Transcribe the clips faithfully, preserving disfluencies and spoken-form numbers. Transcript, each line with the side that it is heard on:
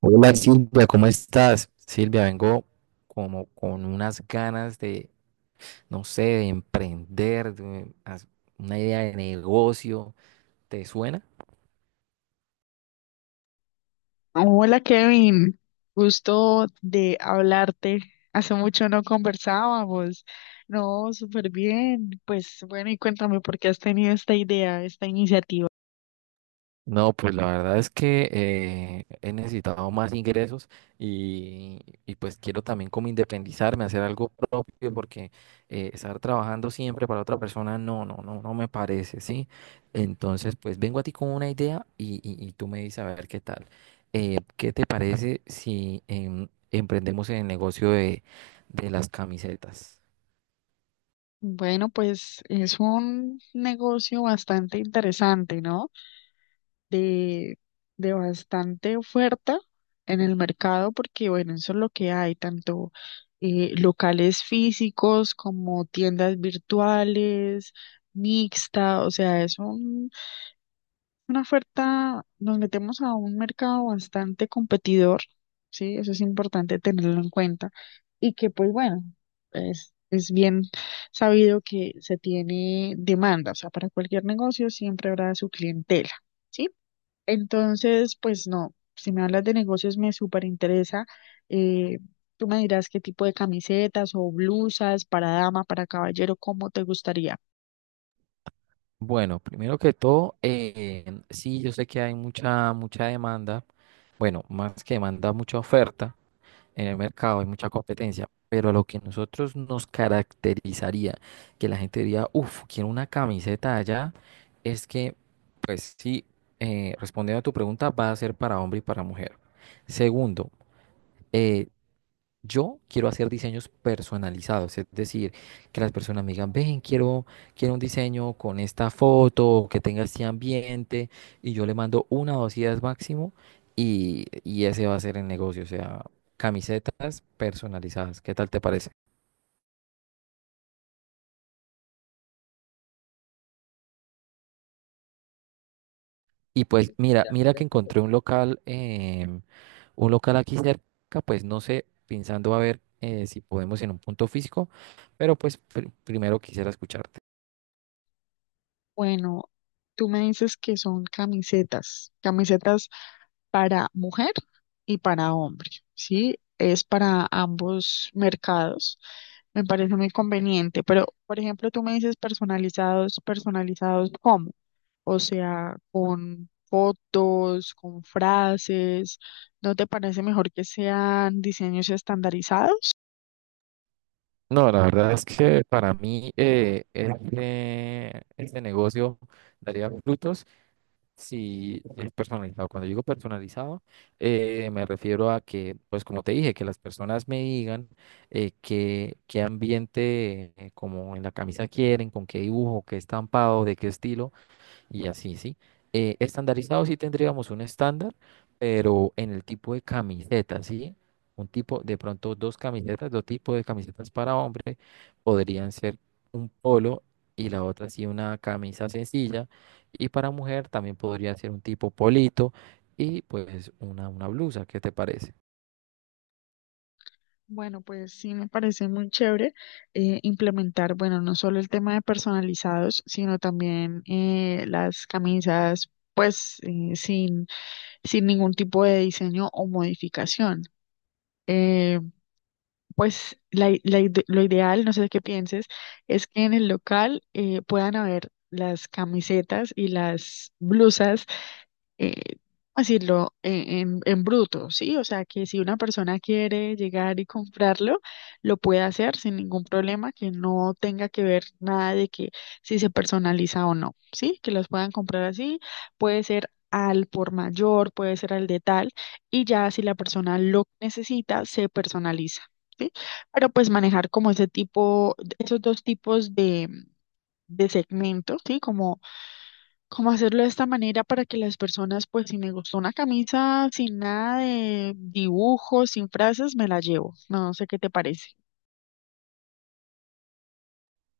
right: Hola Silvia, ¿cómo estás? Silvia, vengo como con unas ganas de, no sé, de emprender, de haz- una idea de negocio. ¿Te suena?
left: Hola Kevin, gusto de hablarte. Hace mucho no conversábamos. No, súper bien. Pues bueno, y cuéntame por qué has tenido esta idea, esta iniciativa.
right: No, pues la verdad es que eh, he necesitado más ingresos y, y pues quiero también como independizarme, hacer algo propio, porque eh, estar trabajando siempre para otra persona no, no, no, no me parece, ¿sí? Entonces, pues vengo a ti con una idea y, y- y tú me dices a ver qué tal. Eh, ¿qué te parece si em, emprendemos en el negocio de, de las camisetas?
left: Bueno, pues es un negocio bastante interesante, ¿no? De, de bastante oferta en el mercado, porque bueno, eso es lo que hay, tanto eh, locales físicos como tiendas virtuales, mixta, o sea, es un una oferta, nos metemos a un mercado bastante competidor, ¿sí? Eso es importante tenerlo en cuenta. Y que, pues bueno, es, es bien sabido que se tiene demanda, o sea, para cualquier negocio siempre habrá su clientela, ¿sí? Entonces, pues no, si me hablas de negocios me súper interesa. Eh, Tú me dirás qué tipo de camisetas o blusas para dama, para caballero, cómo te gustaría.
right: Bueno, primero que todo, eh, sí, yo sé que hay mucha, mucha demanda. Bueno, más que demanda, mucha oferta en el mercado, hay mucha competencia, pero lo que a nosotros nos caracterizaría, que la gente diría, uff, quiero una camiseta allá, es que, pues sí, eh, respondiendo a tu pregunta, va a ser para hombre y para mujer. Segundo, eh, yo quiero hacer diseños personalizados, es decir, que las personas me digan, ven, quiero, quiero un diseño con esta foto, que tenga este ambiente, y yo le mando una o dos ideas máximo, y, y ese va a ser el negocio, o sea, camisetas personalizadas, ¿qué tal te parece? Y pues mira, mira que encontré un local, em, un local aquí cerca, pues no sé, pensando a ver eh, si podemos en un punto físico, pero pues pr- primero quisiera escucharte.
left: Bueno, tú me dices que son camisetas, camisetas para mujer y para hombre, ¿sí? Es para ambos mercados. Me parece muy conveniente, pero por ejemplo, tú me dices personalizados, ¿personalizados cómo? O sea, con fotos, con frases, ¿no te parece mejor que sean diseños estandarizados?
right: No, la verdad es que para mí eh, este, este negocio daría frutos si es personalizado. Cuando digo personalizado, eh, me refiero a que, pues como te dije, que las personas me digan eh, qué, qué ambiente eh, como en la camisa quieren, con qué dibujo, qué estampado, de qué estilo y así, ¿sí? Eh, estandarizado sí tendríamos un estándar, pero en el tipo de camiseta, ¿sí? Un tipo, de pronto dos camisetas, dos tipos de camisetas para hombre, podrían ser un polo y la otra sí una camisa sencilla, y para mujer también podría ser un tipo polito y pues una, una blusa, ¿qué te parece?
left: Bueno, pues sí me parece muy chévere eh, implementar, bueno, no solo el tema de personalizados, sino también eh, las camisas, pues eh, sin, sin ningún tipo de diseño o modificación. Eh, pues la i- la ide- lo ideal, no sé qué pienses, es que en el local eh, puedan haber las camisetas y las blusas eh, decirlo, eh, en, en bruto, ¿sí? O sea, que si una persona quiere llegar y comprarlo, lo puede hacer sin ningún problema, que no tenga que ver nada de que si se personaliza o no, ¿sí? Que los puedan comprar así, puede ser al por mayor, puede ser al de tal, y ya si la persona lo necesita, se personaliza. ¿Sí? Pero pues manejar como ese tipo, esos dos tipos de, de segmentos, ¿sí? Como como hacerlo de esta manera para que las personas, pues si me gustó una camisa sin nada de dibujos, sin frases, me la llevo. No sé qué te parece.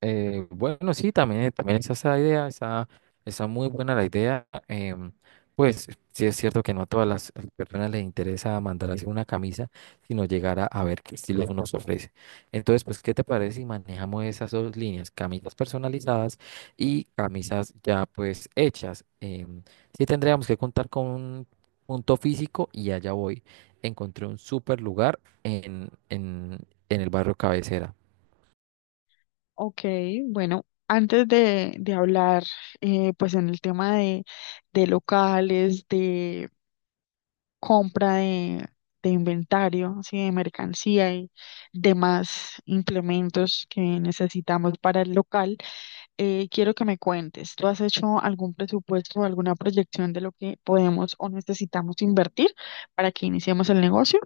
right: Eh, bueno, sí, también, también esa es esa idea, esa esa muy buena la idea. Em, pues sí es cierto que no a todas las personas les interesa mandar a hacer una camisa, sino llegar a, a ver qué estilo nos ofrece. Entonces, pues, ¿qué te parece si manejamos esas dos líneas, camisas personalizadas y camisas ya pues hechas? Em, sí tendríamos que contar con un punto físico y allá voy. Encontré un súper lugar en, en en el barrio Cabecera.
left: Ok, bueno, antes de, de hablar, eh, pues en el tema de, de locales, de compra de, de inventario, así de mercancía y demás implementos que necesitamos para el local. Eh, quiero que me cuentes, ¿tú has hecho algún presupuesto o alguna proyección de lo que podemos o necesitamos invertir para que iniciemos el negocio?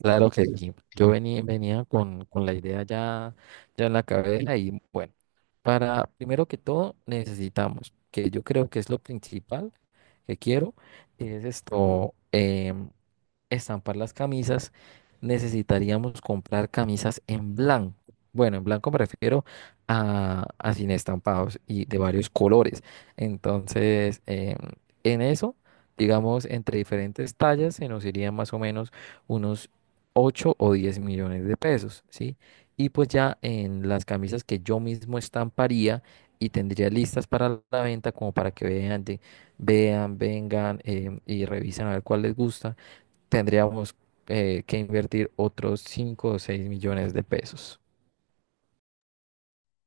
right: Claro que sí. Yo venía, venía con, con la idea ya, ya en la cabeza y bueno, para primero que todo necesitamos, que yo creo que es lo principal que quiero, es esto, em, estampar las camisas, necesitaríamos comprar camisas en blanco. Bueno, en blanco me refiero a, a sin estampados y de varios colores. Entonces, em, en eso, digamos, entre diferentes tallas se nos irían más o menos unos ocho o diez millones de pesos, ¿sí? Y pues ya en las camisas que yo mismo estamparía y tendría listas para la venta como para que vean, de- vean, vengan em, y revisen a ver cuál les gusta tendríamos eh, que invertir otros cinco o seis millones de pesos.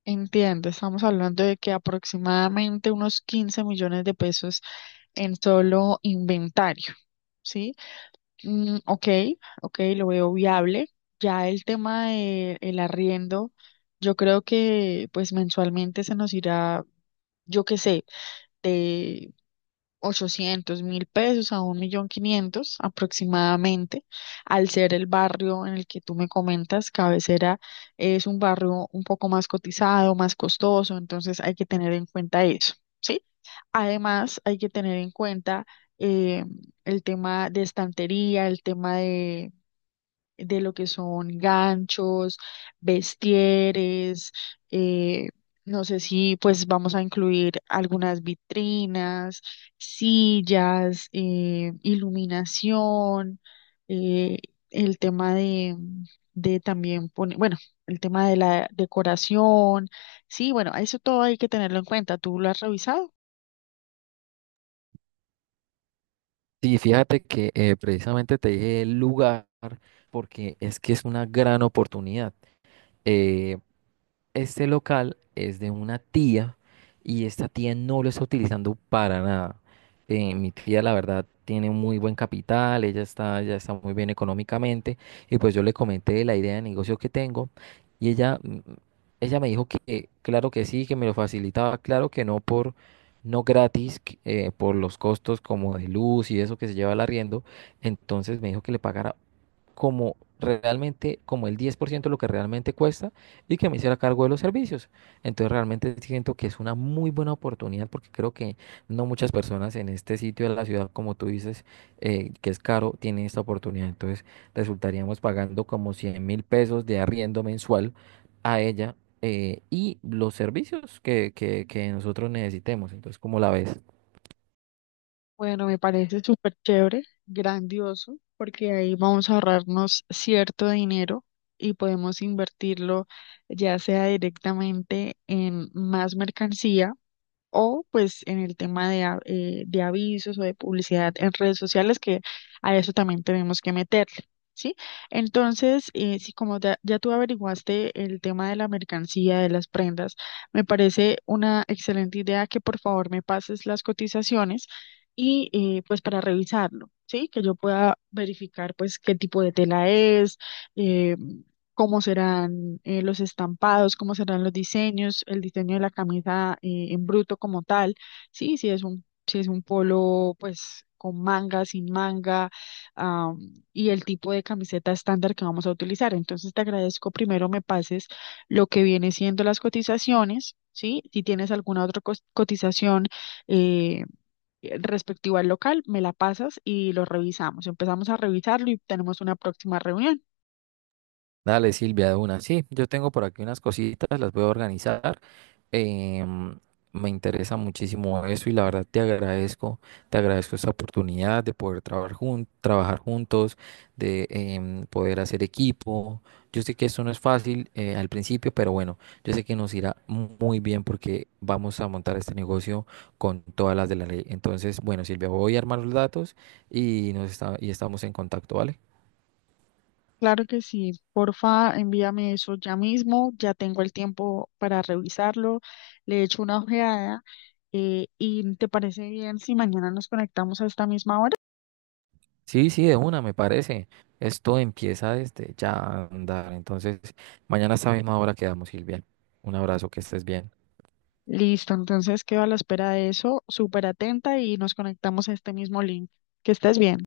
left: Entiendo, estamos hablando de que aproximadamente unos quince millones de pesos en solo inventario, ¿sí? Mm, ok, ok, lo veo viable. Ya el tema de el arriendo, yo creo que pues mensualmente se nos irá, yo qué sé, ochocientos mil pesos a un millón quinientos aproximadamente, al ser el barrio en el que tú me comentas, Cabecera es un barrio un poco más cotizado, más costoso, entonces hay que tener en cuenta eso, ¿sí? Además, hay que tener en cuenta eh, el tema de estantería, el tema de lo que son ganchos, vestieres, eh, no sé si pues vamos a incluir algunas vitrinas, sillas, eh, iluminación, eh, el tema de, de también poner, bueno, el tema de la decoración, sí, bueno, eso todo hay que tenerlo en cuenta. ¿Tú lo has revisado?
right: Sí, fíjate que eh, precisamente te dije el lugar porque es que es una gran oportunidad. Eh, Este local es de una tía y esta tía no lo está utilizando para nada. Eh, mi tía, la verdad, tiene un muy buen capital, ella está, ya está muy bien económicamente y pues yo le comenté la idea de negocio que tengo y ella, mm, ella me dijo que eh, claro que sí, que me lo facilitaba, claro que no por no gratis, que, eh, por los costos como de luz y eso que se lleva al arriendo, entonces me dijo que le pagara como realmente, como el diez por ciento de lo que realmente cuesta y que me hiciera cargo de los servicios. Entonces realmente siento que es una muy buena oportunidad porque creo que no muchas personas en este sitio de la ciudad, como tú dices, eh, que es caro, tienen esta oportunidad. Entonces resultaríamos pagando como cien mil pesos de arriendo mensual a ella. Eh, y los servicios que, que, que nosotros necesitemos. Entonces, ¿cómo la ves?
left: Bueno, me parece súper chévere, grandioso, porque ahí vamos a ahorrarnos cierto dinero y podemos invertirlo ya sea directamente en más mercancía o pues en el tema de, a- eh, de avisos o de publicidad en redes sociales, que a eso también tenemos que meterle, ¿sí? Entonces, eh, si como ya, ya tú averiguaste el tema de la mercancía, de las prendas, me parece una excelente idea que por favor me pases las cotizaciones y eh, pues para revisarlo. Sí, que yo pueda verificar pues qué tipo de tela es, eh, cómo serán eh, los estampados, cómo serán los diseños, el diseño de la camisa eh, en bruto como tal. Sí, si es un, si es un polo, pues con manga, sin manga, am, y el tipo de camiseta estándar que vamos a utilizar. Entonces te agradezco primero me pases lo que viene siendo las cotizaciones, ¿sí? Si tienes alguna otra cos- cotización eh, respectiva al local, me la pasas y lo revisamos. Empezamos a revisarlo y tenemos una próxima reunión.
right: Dale, Silvia, de una. Sí, yo tengo por aquí unas cositas, las voy a organizar. Em, Me interesa muchísimo eso y la verdad te agradezco, te agradezco, esta oportunidad de poder trabajar, jun- trabajar juntos, de em, poder hacer equipo. Yo sé que esto no es fácil eh, al principio, pero bueno, yo sé que nos irá mu- muy bien porque vamos a montar este negocio con todas las de la ley. Entonces, bueno, Silvia, voy a armar los datos y, nos está- y estamos en contacto, ¿vale?
left: Claro que sí, porfa, envíame eso ya mismo, ya tengo el tiempo para revisarlo, le echo una ojeada eh, y ¿te parece bien si mañana nos conectamos a esta misma hora?
right: Sí, sí, de una, me parece. Esto empieza desde ya a andar. Entonces, mañana a esta misma hora quedamos, Silvia. Un abrazo, que estés bien.
left: Listo, entonces quedo a la espera de eso, súper atenta y nos conectamos a este mismo link. Que estés bien.